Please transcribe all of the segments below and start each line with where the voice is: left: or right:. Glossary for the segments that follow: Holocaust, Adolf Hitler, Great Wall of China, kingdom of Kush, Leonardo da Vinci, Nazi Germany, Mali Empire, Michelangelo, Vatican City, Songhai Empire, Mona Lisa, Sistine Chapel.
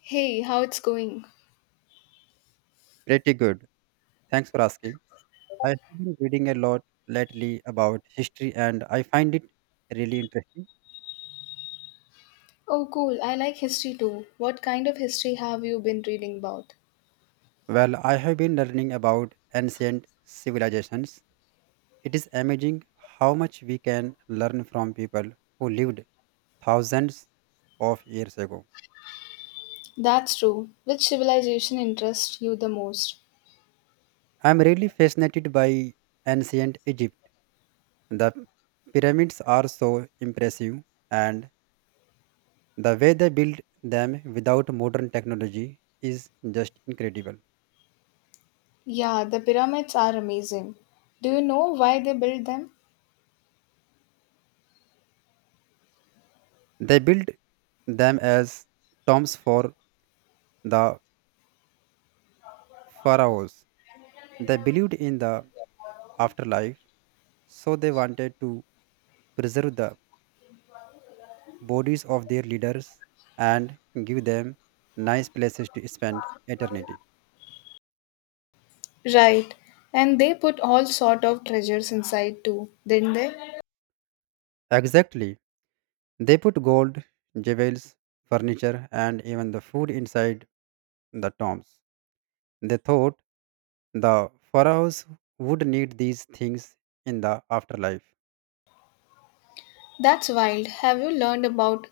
left: Hey, how it's going?
right: Pretty good. Thanks for asking. I have been reading a lot lately about history and I find it really interesting.
left: Oh, cool. I like history too. What kind of history have you been reading about?
right: Well, I have been learning about ancient civilizations. It is amazing how much we can learn from people who lived thousands of years ago.
left: That's true. Which civilization interests you the most?
right: I am really fascinated by ancient Egypt. The pyramids are so impressive and the way they built them without modern technology is just incredible.
left: Yeah, the pyramids are amazing. Do you know why they built them?
right: They built them as tombs for the pharaohs. They believed in the afterlife, so they wanted to preserve the bodies of their leaders and give them nice places to spend eternity.
left: Right. And they put all sort of treasures inside too, didn't they?
right: Exactly. They put gold, jewels, furniture, and even the food inside the tombs. They thought the pharaohs would need these things in the afterlife.
left: That's wild. Have you learned about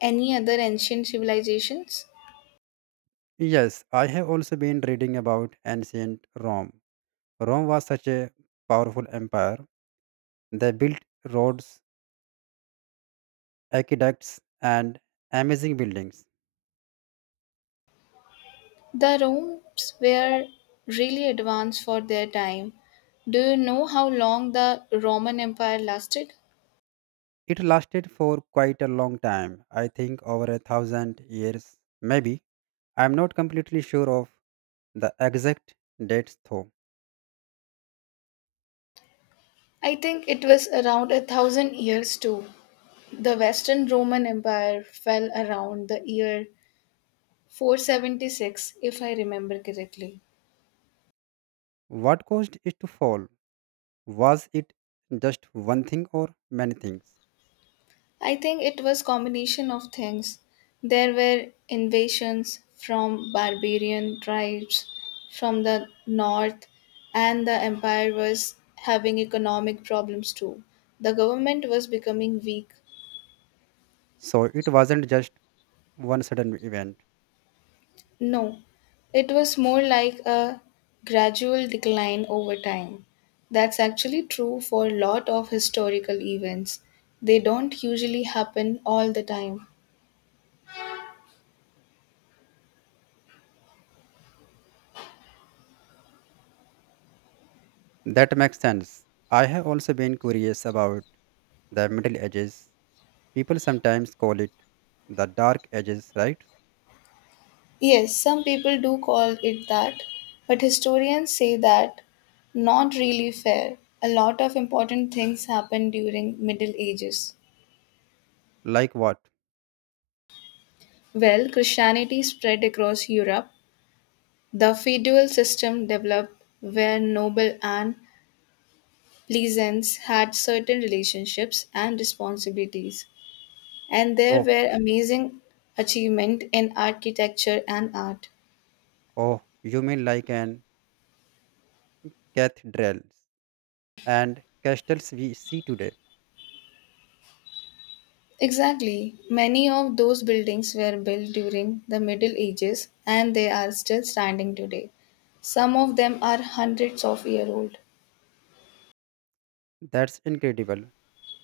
left: any other ancient civilizations?
right: Yes, I have also been reading about ancient Rome. Rome was such a powerful empire. They built roads, aqueducts, and amazing buildings.
left: The rooms were really advanced for their time. Do you know how long the Roman Empire lasted?
right: It lasted for quite a long time, I think over a thousand years, maybe. I am not completely sure of the exact dates though.
left: I think it was around a thousand years too. The Western Roman Empire fell around the year 476, if I remember correctly.
right: What caused it to fall? Was it just one thing or many things?
left: I think it was combination of things. There were invasions from barbarian tribes from the north, and the empire was having economic problems too. The government was becoming weak.
right: So it wasn't just one sudden event.
left: No, it was more like a gradual decline over time. That's actually true for a lot of historical events. They don't usually happen all the time.
right: That makes sense. I have also been curious about the Middle Ages. People sometimes call it the Dark Ages, right?
left: Yes, some people do call it that, but historians say that not really fair. A lot of important things happened during Middle Ages.
right: Like what?
left: Well, Christianity spread across Europe. The feudal system developed where noble and pleasants had certain relationships and responsibilities, and there
right: Oh,
left: were amazing achievement in architecture and art.
right: oh, you mean like an cathedrals and castles we see today.
left: Exactly. Many of those buildings were built during the Middle Ages and they are still standing today. Some of them are hundreds of years old.
right: That's incredible.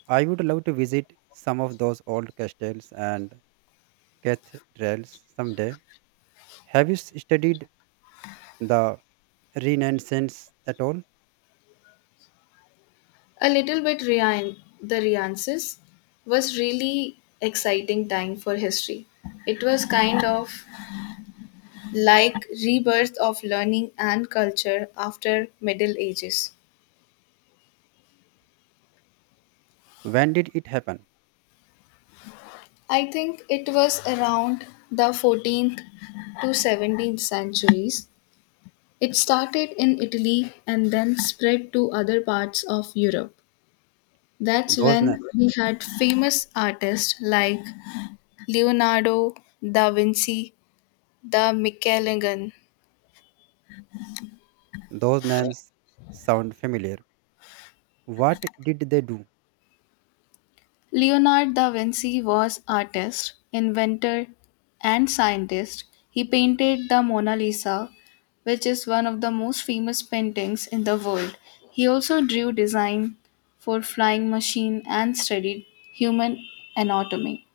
right: I would love to visit some of those old castles and cathedrals someday. Have you studied the Renaissance at all?
left: A little bit, Ryan, the Renaissance was really exciting time for history. It was kind of like rebirth of learning and culture after Middle Ages.
right: When did it happen?
left: I think it was around the 14th to 17th centuries. It started in Italy and then spread to other parts of Europe. That's
right: Those na-
left: when we had famous artists like Leonardo da Vinci, the Michelangelo.
right: those names sound familiar. What did they do?
left: Leonardo da Vinci was artist, inventor, and scientist. He painted the Mona Lisa, which is one of the most famous paintings in the world. He also drew design for flying machine and studied human anatomy.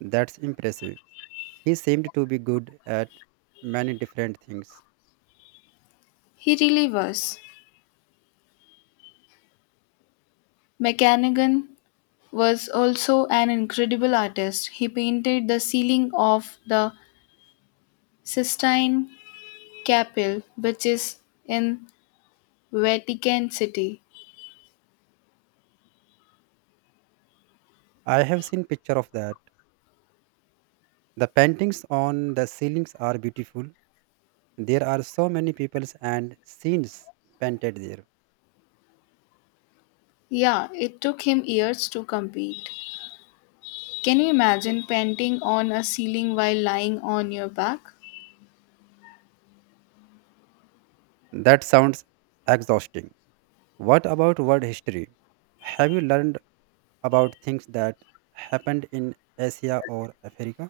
right: That's impressive. He seemed to be good at many different things.
left: He really was. McCannigan was also an incredible artist. He painted the ceiling of the Sistine Chapel, which is in Vatican City.
right: I have seen picture of that. The paintings on the ceilings are beautiful. There are so many peoples and scenes painted there.
left: Yeah, it took him years to complete. Can you imagine painting on a ceiling while lying on your back?
right: That sounds exhausting. What about world history? Have you learned about things that happened in Asia or Africa?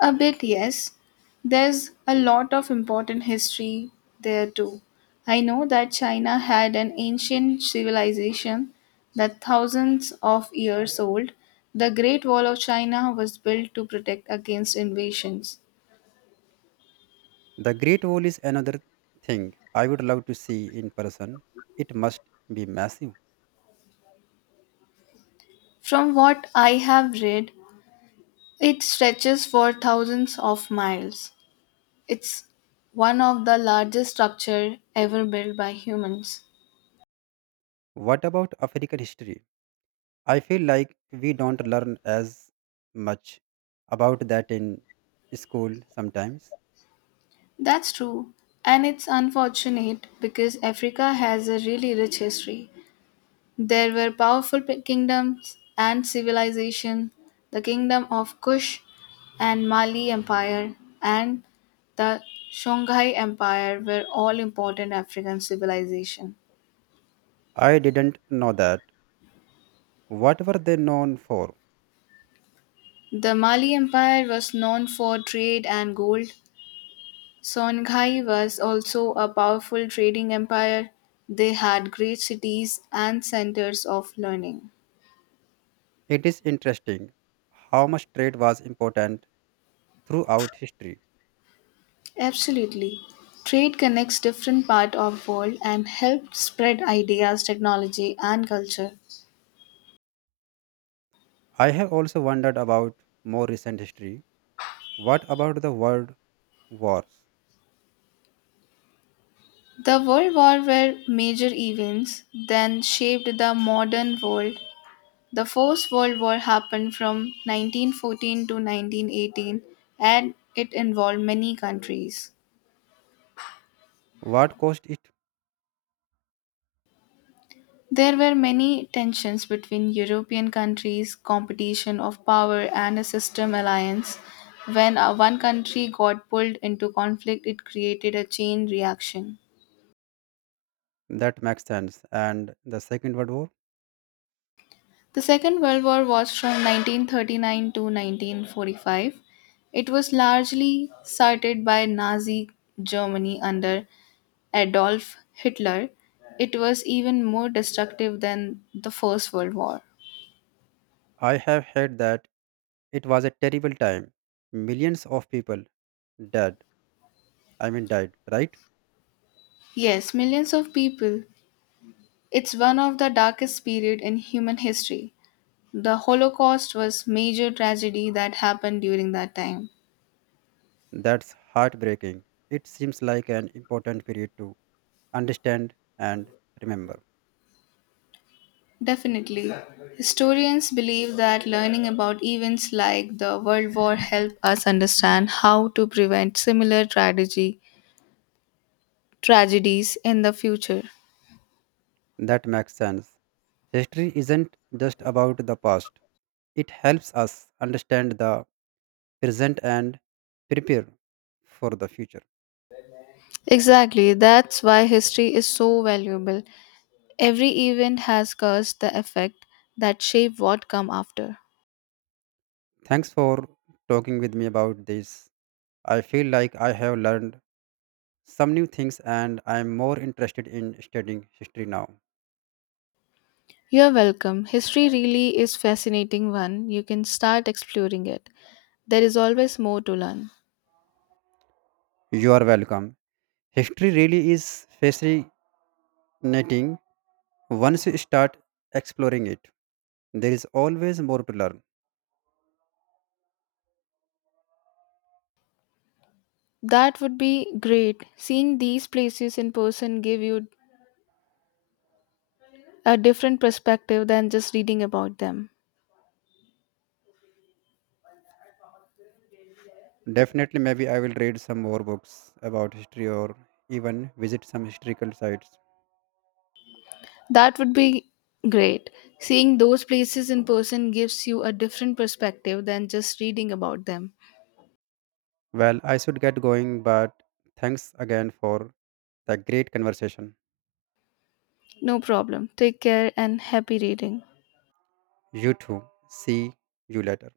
left: A bit, yes. There's a lot of important history there too. I know that China had an ancient civilization that thousands of years old. The Great Wall of China was built to protect against invasions.
right: The Great Wall is another thing I would love to see in person. It must be massive.
left: From what I have read, it stretches for thousands of miles. It's one of the largest structure ever built by humans.
right: What about African history? I feel like we don't learn as much about that in school sometimes.
left: That's true. And it's unfortunate because Africa has a really rich history. There were powerful p- kingdoms and civilization, the kingdom of Kush and Mali Empire and the Songhai Empire were all important African civilization.
right: I didn't know that. What were they known for?
left: The Mali Empire was known for trade and gold. Songhai was also a powerful trading empire. They had great cities and centers of learning.
right: It is interesting how much trade was important throughout history.
left: Absolutely. Trade connects different parts of world and helps spread ideas, technology and culture.
right: I have also wondered about more recent history. What about the world wars?
left: The World War were major events then shaped the modern world. The First World War happened from 1914 to 1918 and it involved many countries.
right: What caused it?
left: There were many tensions between European countries, competition of power, and a system alliance. When one country got pulled into conflict, it created a chain reaction.
right: That makes sense. And the Second World War?
left: The Second World War was from 1939 to 1945. It was largely started by Nazi Germany under Adolf Hitler. It was even more destructive than the First World War.
right: I have heard that it was a terrible time. Millions of people dead. Died, right?
left: Yes, millions of people. It's one of the darkest period in human history. The Holocaust was major tragedy that happened during that time.
right: That's heartbreaking. It seems like an important period to understand and remember.
left: Definitely. Historians believe that learning about events like the World War help us understand how to prevent similar tragedy tragedies in the future.
right: That makes sense. History isn't just about the past, it helps us understand the present and prepare for the future.
left: Exactly, that's why history is so valuable. Every event has caused the effect that shape what come after.
right: Thanks for talking with me about this. I feel like I have learned some new things and I am more interested in studying history now.
left: You're welcome. History really is fascinating one. You can start exploring it. There is always more to learn.
right: You are welcome. History really is fascinating once you start exploring it. There is always more to learn.
left: That would be great. Seeing these places in person give you a different perspective than just reading about them.
right: Definitely, maybe I will read some more books about history or even visit some historical sites.
left: That would be great. Seeing those places in person gives you a different perspective than just reading about them.
right: Well, I should get going, but thanks again for the great conversation.
left: No problem. Take care and happy reading.
right: You too. See you later.